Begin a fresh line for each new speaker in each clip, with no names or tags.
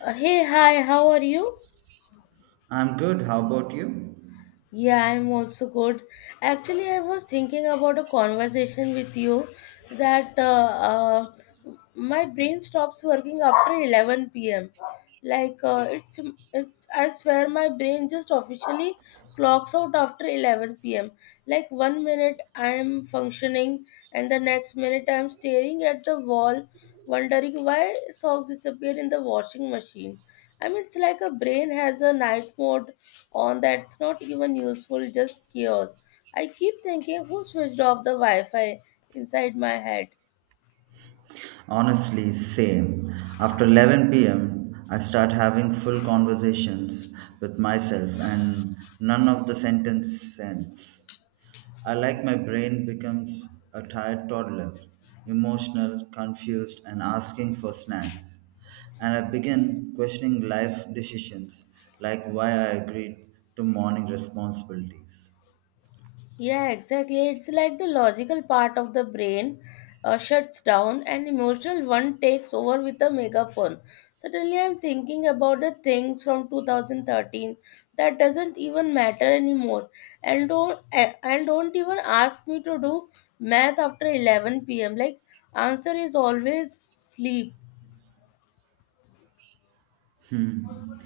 Hey, hi, how are you?
I'm good. How about you?
Yeah, I'm also good. Actually, I was thinking about a conversation with you that my brain stops working after 11 p.m. Like, it's, I swear my brain just officially clocks out after 11 p.m. Like one minute I'm functioning, and the next minute I'm staring at the wall wondering why socks disappear in the washing machine. I mean, it's like a brain has a night mode on. That's not even useful, just chaos. I keep thinking, who switched off the Wi-Fi inside my head?
Honestly, same. After 11 p.m., I start having full conversations with myself and none of the sentence sense. I like my brain becomes a tired toddler, emotional, confused, and asking for snacks. And I begin questioning life decisions like why I agreed to morning responsibilities.
Yeah, exactly. It's like the logical part of the brain shuts down and emotional one takes over with a megaphone. Suddenly, I'm thinking about the things from 2013 that doesn't even matter anymore, and don't even ask me to do math after 11 p.m. Like, answer is always sleep.
Hmm.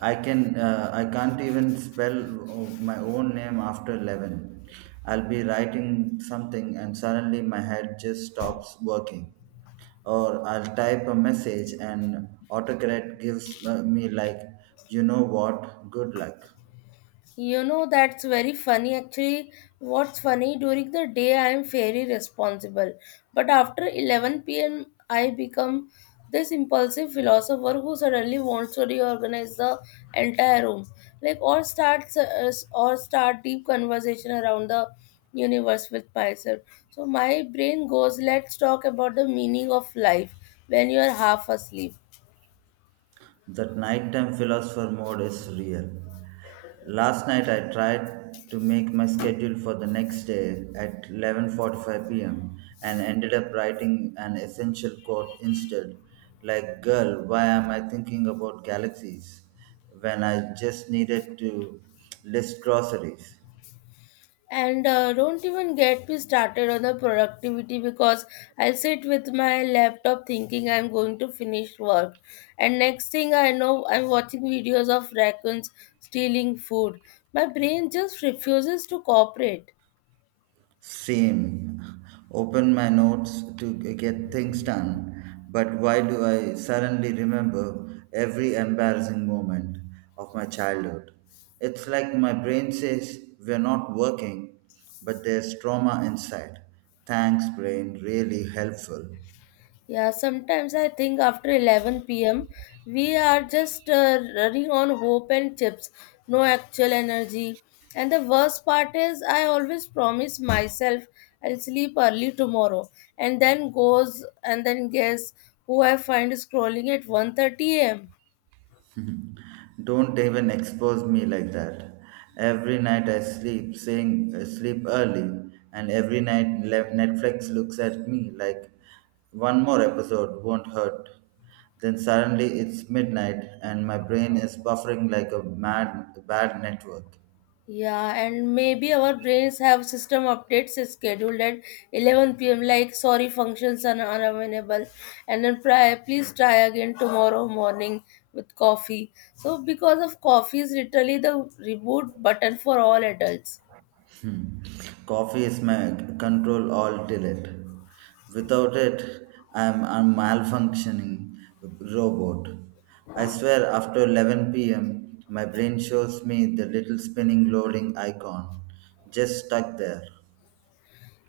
I can't even spell my own name after 11. I'll be writing something and suddenly my head just stops working. Or I'll type a message and autocorrect gives me, like, you know what, good luck.
You know, that's very funny. Actually, what's funny, during the day I am very responsible, but after 11 p.m., I become this impulsive philosopher who suddenly wants to reorganize the entire room, like or start deep conversation around the universe with myself. So my brain goes, let's talk about the meaning of life when you are half asleep.
That nighttime philosopher mode is real. Last night I tried to make my schedule for the next day at 11:45 p.m. and ended up writing an essential quote instead, like, "Girl, why am I thinking about galaxies when I just needed to list groceries?"
And don't even get me started on the productivity because I sit with my laptop thinking I'm going to finish work. And next thing I know, I'm watching videos of raccoons stealing food. My brain just refuses to cooperate.
Same. Open my notes to get things done. But why do I suddenly remember every embarrassing moment of my childhood? It's like my brain says we're not working, but there's trauma inside. Thanks, brain, really helpful.
Yeah, sometimes I think after 11 p.m., we are just running on hope and chips, no actual energy. And the worst part is, I always promise myself I'll sleep early tomorrow, and then goes and then guess who I find scrolling at one thirty am.
Don't even expose me like that. Every night I sleep saying sleep early, and every night Netflix looks at me like one more episode won't hurt. Then suddenly it's midnight, and my brain is buffering like a mad bad network.
Yeah, and maybe our brains have system updates scheduled at 11 p.m. Like, sorry, functions are unavailable, and then please try again tomorrow morning with coffee. So, because of coffee is literally the reboot button for all adults.
Hmm. Coffee is my control alt delete. Without it, I am a malfunctioning robot. I swear, after 11 p.m., my brain shows me the little spinning loading icon, just stuck there.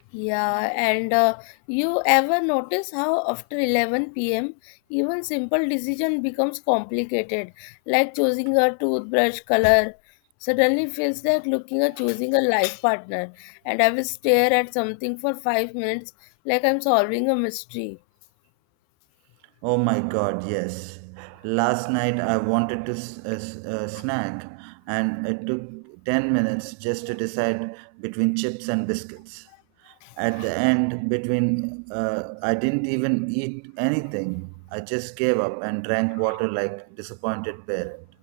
Yeah, and you ever notice how after 11 p.m., even simple decision becomes complicated, like choosing a toothbrush color. Suddenly feels like looking or choosing a life partner, and I will stare at something for 5 minutes like I'm solving a mystery.
Oh my god, yes. Last night I wanted to snack, and it took 10 minutes just to decide between chips and biscuits. At the end, between I didn't even eat anything. I just gave up and drank water like disappointed parent.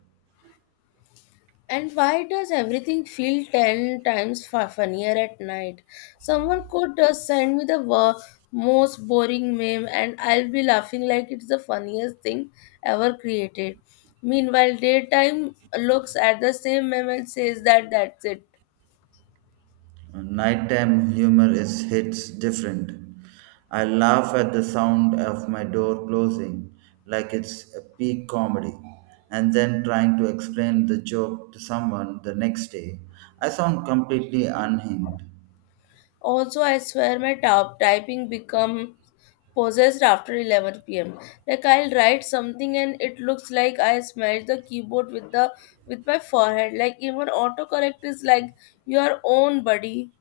And why does everything feel 10 times funnier at night? Someone could send me the most boring meme, and I'll be laughing like it's the funniest thing ever created. Meanwhile, daytime looks at the same meme and says that that's it.
Nighttime humor is hits different. I laugh at the sound of my door closing like it's a peak comedy, and then trying to explain the joke to someone the next day, I sound completely unhinged.
Also, I swear my top typing becomes possessed after 11 p.m. Like I'll write something and it looks like I smashed the keyboard with the with my forehead. Like even autocorrect is like your own buddy.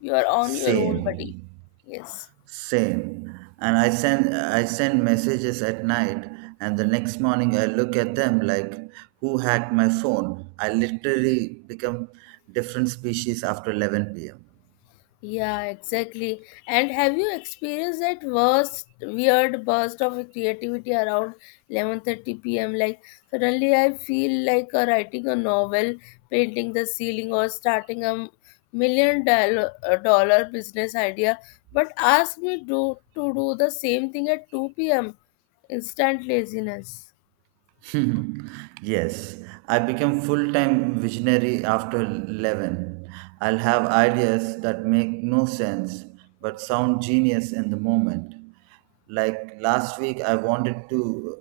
You are on your own buddy.
Same.
Yes.
Same. And I send messages at night, and the next morning I look at them like who hacked my phone. I literally become different species after 11 p.m.
Yeah, exactly. And have you experienced that worst weird burst of creativity around 11:30 p.m.? Like, suddenly I feel like writing a novel, painting the ceiling, or starting a million dollar, business idea, but ask me do to do the same thing at 2 p.m. Instant laziness.
Yes, I became full-time visionary after 11. I'll have ideas that make no sense but sound genius in the moment. Like last week, I wanted to,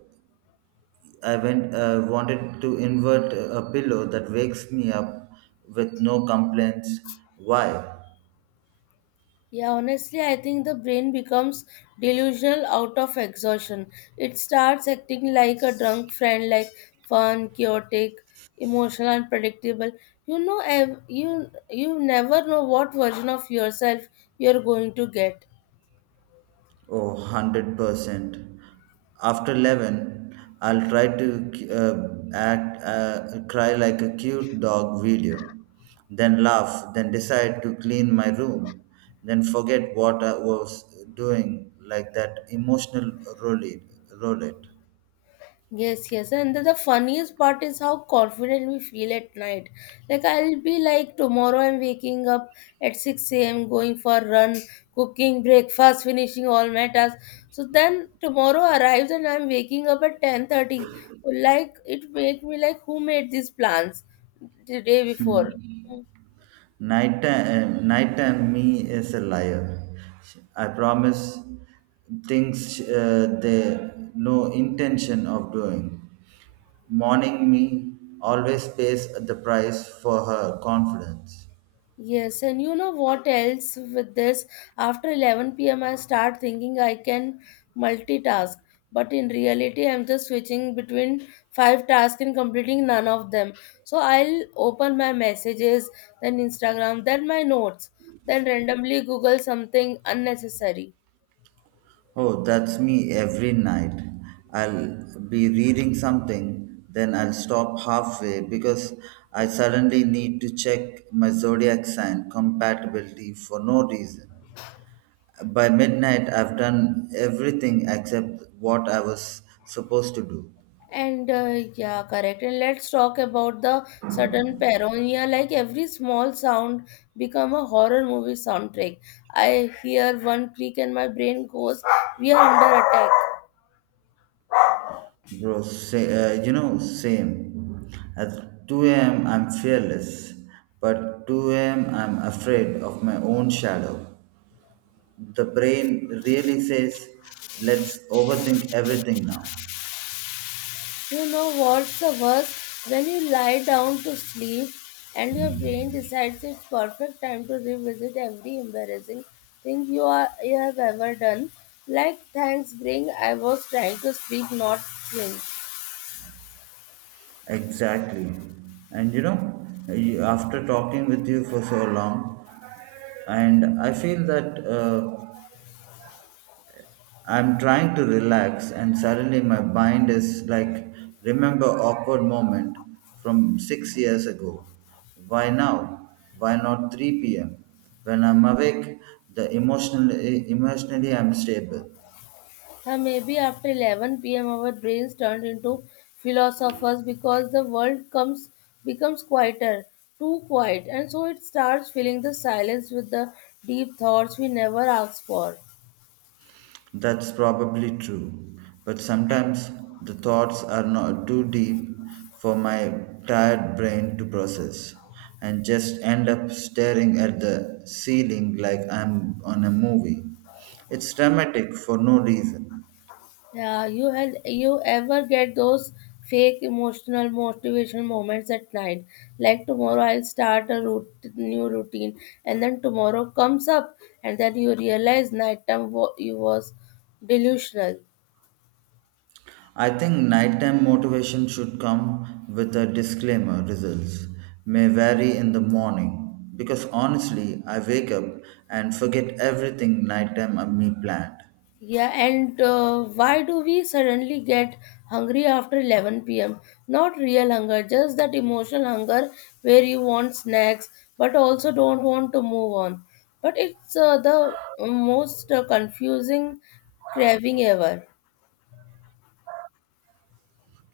I went, uh, wanted to invert a pillow that wakes me up with no complaints. Why?
Yeah, honestly, I think the brain becomes delusional out of exhaustion. It starts acting like a drunk friend, like fun, chaotic, emotional, unpredictable. You know, you never know what version of yourself you're going to get.
Oh, 100%. After 11, I'll try to cry like a cute dog video, then laugh, then decide to clean my room, then forget what I was doing, like that emotional roulette. roulette.
Yes, yes. And the funniest part is how confident we feel at night. Like I'll be like tomorrow I'm waking up at 6 a.m. going for a run, cooking breakfast, finishing all my tasks. So then tomorrow arrives and I'm waking up at 10:30. Like it make me like who made these plans the day before.
Nighttime me is a liar. I promise things they no intention of doing. Mourning me always pays the price for her confidence.
Yes, and you know what else with this? After 11 p.m., I start thinking I can multitask, but in reality, I'm just switching between five tasks and completing none of them. So I'll open my messages, then Instagram, then my notes, then randomly Google something unnecessary.
Oh, that's me every night. I'll be reading something, then I'll stop halfway because I suddenly need to check my zodiac sign compatibility for no reason. By midnight, I've done everything except what I was supposed to do.
And Yeah, correct. And let's talk about the sudden paranoia. Like every small sound become a horror movie soundtrack. I hear one creak and my brain goes, "We are under attack."
Bro, say, same. At 2 a.m., I'm fearless, but 2 a.m., I'm afraid of my own shadow. The brain really says, let's overthink everything now.
You know what's the worst? When you lie down to sleep and your brain decides it's perfect time to revisit every embarrassing thing you have ever done. Like thanks, bring. I was trying to sleep, not swim.
Exactly. And after talking with you for so long, and I feel that I'm trying to relax, and suddenly my mind is like, remember awkward moment from 6 years ago. Why now? Why not 3 p.m.? When I'm awake, emotionally I'm stable.
And maybe after 11 p.m., our brains turn into philosophers because the world comes becomes quieter, too quiet, and so it starts filling the silence with the deep thoughts we never ask for.
That's probably true, but sometimes the thoughts are not too deep for my tired brain to process, and just end up staring at the ceiling like I'm on a movie. It's dramatic for no reason.
Yeah, you ever get those fake emotional motivation moments at night? Like tomorrow, I'll start a new routine, and then tomorrow comes up, and then you realize nighttime you was delusional.
I think nighttime motivation should come with a disclaimer, results may vary, in the morning, because honestly I wake up and forget everything nighttime me planned.
Yeah, and why do we suddenly get hungry after 11 p.m.? Not real hunger, just that emotional hunger where you want snacks but also don't want to move on. But it's the most confusing craving ever.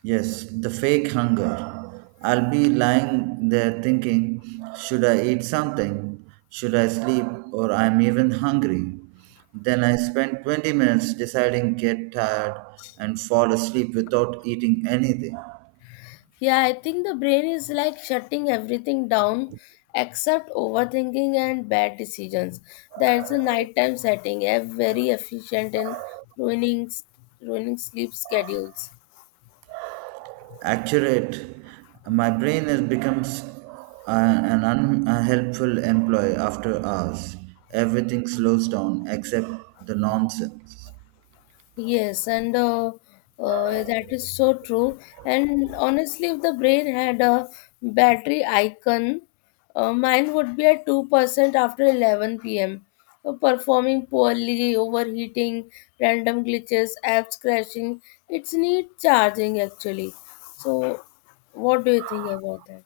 Yes, the fake hunger. I'll be lying there thinking, should I eat something? Should I sleep? Or I'm even hungry? Then I spend 20 minutes deciding, get tired, and fall asleep without eating anything.
Yeah, I think the brain is like shutting everything down except overthinking and bad decisions. That's a nighttime setting, eh, very efficient in ruining, ruining sleep schedules.
Accurate. My brain is becomes an unhelpful employee after hours. Everything slows down except the nonsense.
Yes, and that is so true. And honestly, if the brain had a battery icon, mine would be at 2% after 11 pm. Performing poorly, overheating, random glitches, apps crashing. It's need charging actually. So, what do you think about that?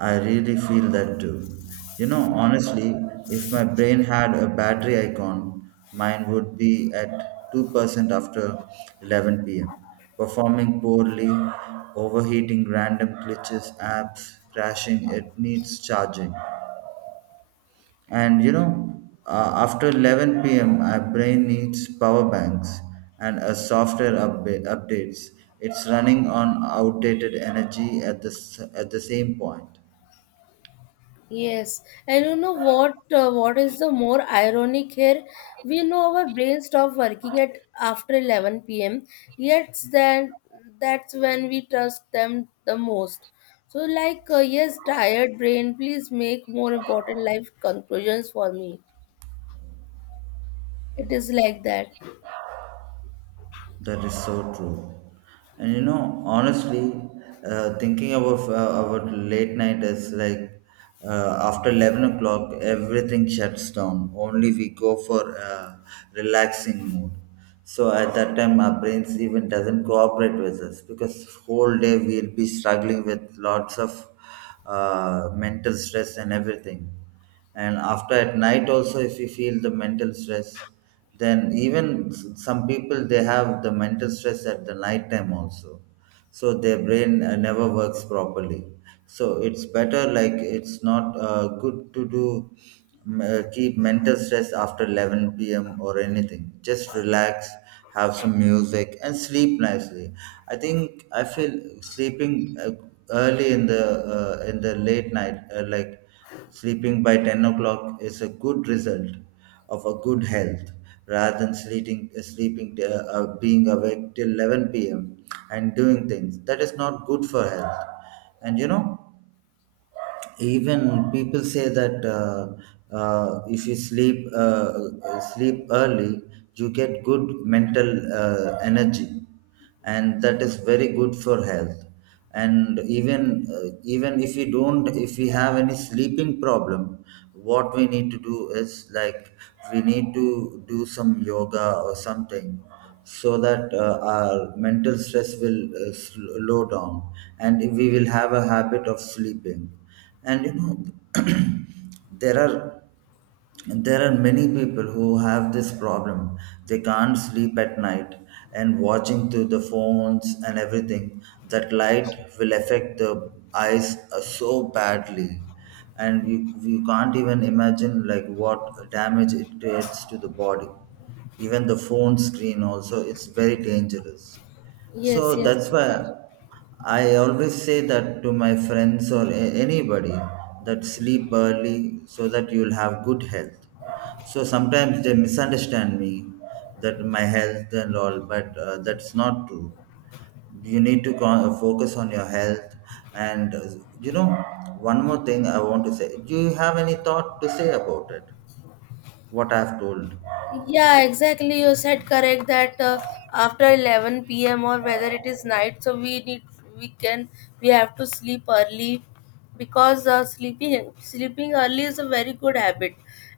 I really feel that too. Honestly, if my brain had a battery icon, mine would be at 2% after 11 p.m., performing poorly, overheating, random glitches, apps crashing, it needs charging. And after 11 p.m., my brain needs power banks and a software updates. It's running on outdated energy at the same point.
Yes, and you know what? What is the more ironic here? We know our brain stop working at after 11 p.m. Yet then that's when we trust them the most. So, like, yes, tired brain, please make more important life conclusions for me. It is like that.
That is so true. And honestly, thinking about late night is like, after 11 o'clock, everything shuts down. Only we go for a relaxing mode. So at that time, our brains even doesn't cooperate with us, because whole day we'll be struggling with lots of mental stress and everything, and after at night also, if you feel the mental stress, then even some people, they have the mental stress at the night time also, so their brain never works properly. So it's better, like, it's not good to keep mental stress after 11 p.m or anything. Just relax, have some music, and sleep nicely. I think I feel sleeping early in the late night, like sleeping by 10 o'clock is a good result of a good health, rather than sleeping, being awake till 11 p.m. and doing things that is not good for health. And you know, even people say that if you sleep early, you get good mental energy, and that is very good for health. And even if we have any sleeping problem, what we need to do is, like, we need to do some yoga or something, so that our mental stress will slow down, and we will have a habit of sleeping. And there are there are many people who have this problem, they can't sleep at night, and watching through the phones and everything, that light will affect the eyes so badly, and you can't even imagine like what damage it creates to the body. Even the phone screen also, it's very dangerous. So
Yes, yes,
that's why
exactly.
I always say that to my friends or anybody, that sleep early so that you'll have good health. So sometimes they misunderstand me, that my health and all, but that's not true. You need to focus on your health. And you know one more thing I want to say, do you have any thought to say about it, what I've told?
Yeah, exactly. You said correct that after 11 p.m. or whether it is night, so we need we can we have to sleep early, because sleeping early is a very good habit,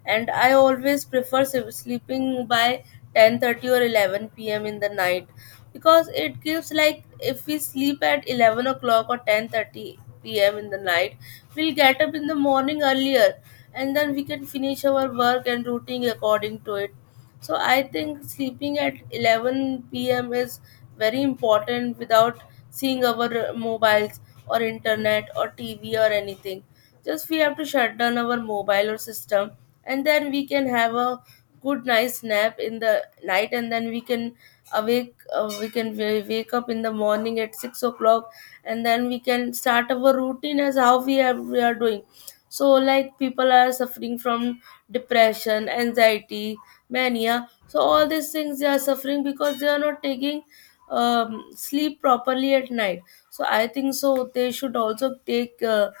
and I always prefer sleeping by 10:30 or 11 p.m. in the night, because it gives like, if we sleep at 11 o'clock or 10:30 p.m. in the night, we'll get up in the morning earlier, and then we can finish our work and routine according to it. So I think sleeping at 11 p.m. is very important, without seeing our mobiles or internet or TV or anything. Just we have to shut down our mobile or system, and then we can have a good nice nap in the night, and then we can wake up in the morning at 6 o'clock, and then we can start our routine as how we are doing. So like, people are suffering from depression, anxiety, mania. So all these things they are suffering because they are not taking sleep properly at night. So I think so they should also take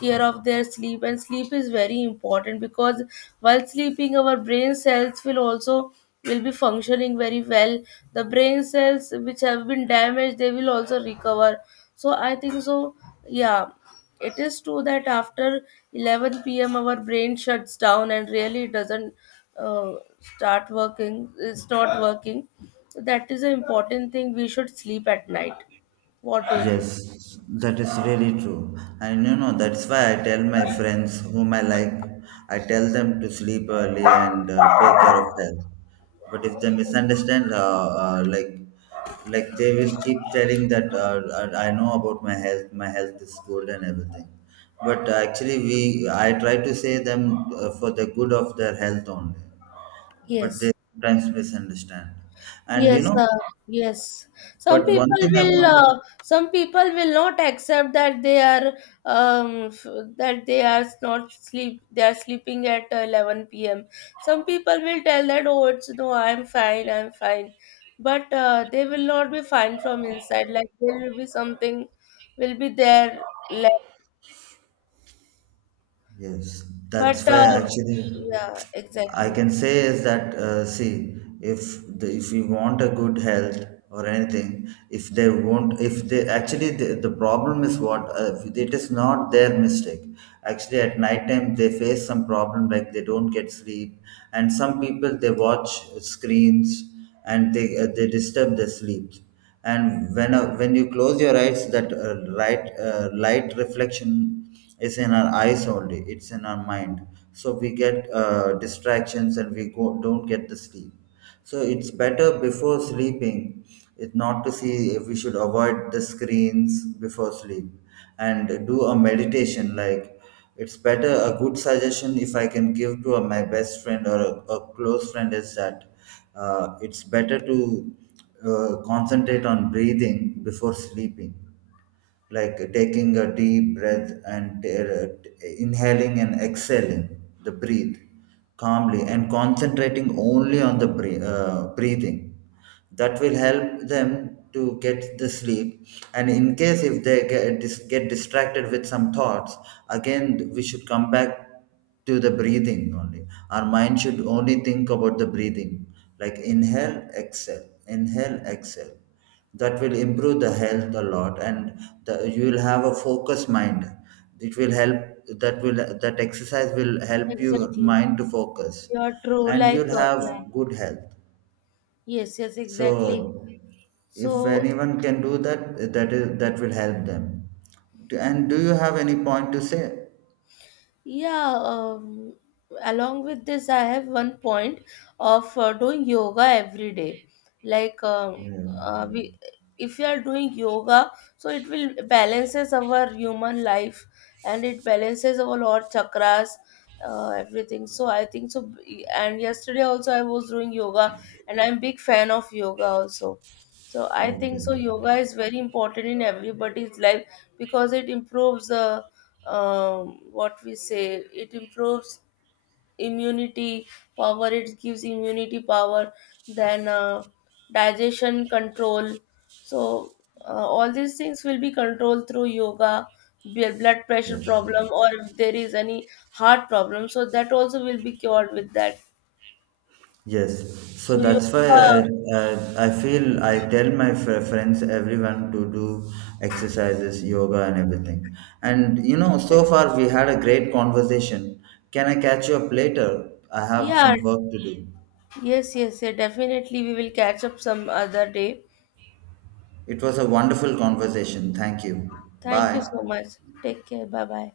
care of their sleep, and sleep is very important because while sleeping our brain cells will be functioning very well. The brain cells which have been damaged, they will also recover. So I think so. Yeah, it is true that after 11 p.m. our brain shuts down and really doesn't uh, start working. It's not working. That is an important thing. We should sleep at night. What do you think?
Yes, that is really true. And that's why I tell my friends whom I like, I tell them to sleep early and take care of health. But if they misunderstand, like they will keep telling that, I know about my health is good and everything. But actually, we I try to say them for the good of their health only. But they
Yes.
sometimes misunderstand. And
Yes, yes.
but one thing I want to.
Some people will not accept that um, f- that they are not sleep. They are sleeping at 11 p.m. Some people will tell that, oh, it's no, I'm fine, but they will not be fine from inside. Like there will be something, will be there left.
Yes,
But
that's why actually
Yeah,
I
exactly,
can say is that, see, if we want a good health or anything, if they won't if they actually the problem is, what it is not their mistake. Actually at night time they face some problem, like they don't get sleep, and some people they watch screens, and they disturb their sleep. And when you close your eyes, that light reflection is in our eyes only, it's in our mind, so we get distractions, and we don't get the sleep. So it's better, before sleeping, it not to see we should avoid the screens before sleep, and do a meditation. Like, it's better, a good suggestion, if I can give to my best friend or a close friend, is that, it's better to concentrate on breathing before sleeping, like taking a deep breath and inhaling and exhaling the breathe calmly, and concentrating only on the breathing. That will help them to get the sleep, and in case if they get distracted with some thoughts, again we should come back to the breathing, only our mind should only think about the breathing, like inhale, exhale, inhale, exhale. That will improve the health a lot, and you will have a focused mind, it will help, that will that exercise will help your
exactly.
mind to focus.
You are true.
And
Like
you'll have
yeah,
good health.
yes, yes, exactly.
So if
So,
anyone can do that, that is, that will help them. And do you have any point to say?
yeah, along with this, I have one point of doing yoga every day. Like,
Yeah.
uh, we, if you are doing yoga, so it will balances our human life, and it balances our lot chakras, everything. So I think so. And yesterday also I was doing yoga, and I'm big fan of yoga also. So I think so
Okay.
yoga is very important in everybody's life because it improves, what we say, it improves immunity power, it gives immunity power, then digestion control. So all these things will be controlled through yoga. Blood pressure problem, or
Yes.
if there is any heart problem, so that also will be cured with that.
Yes. So
So
that's why I,
yoga,
I feel I tell my friends, everyone, to do exercises, yoga and everything. And so far we had a great conversation. Can I catch you up later? I have
yeah.
some work to do.
Yes, yes, yeah, definitely. We will catch up some other day.
It was a wonderful conversation. Thank you.
Thank
Bye.
you so much. Take care. Bye bye.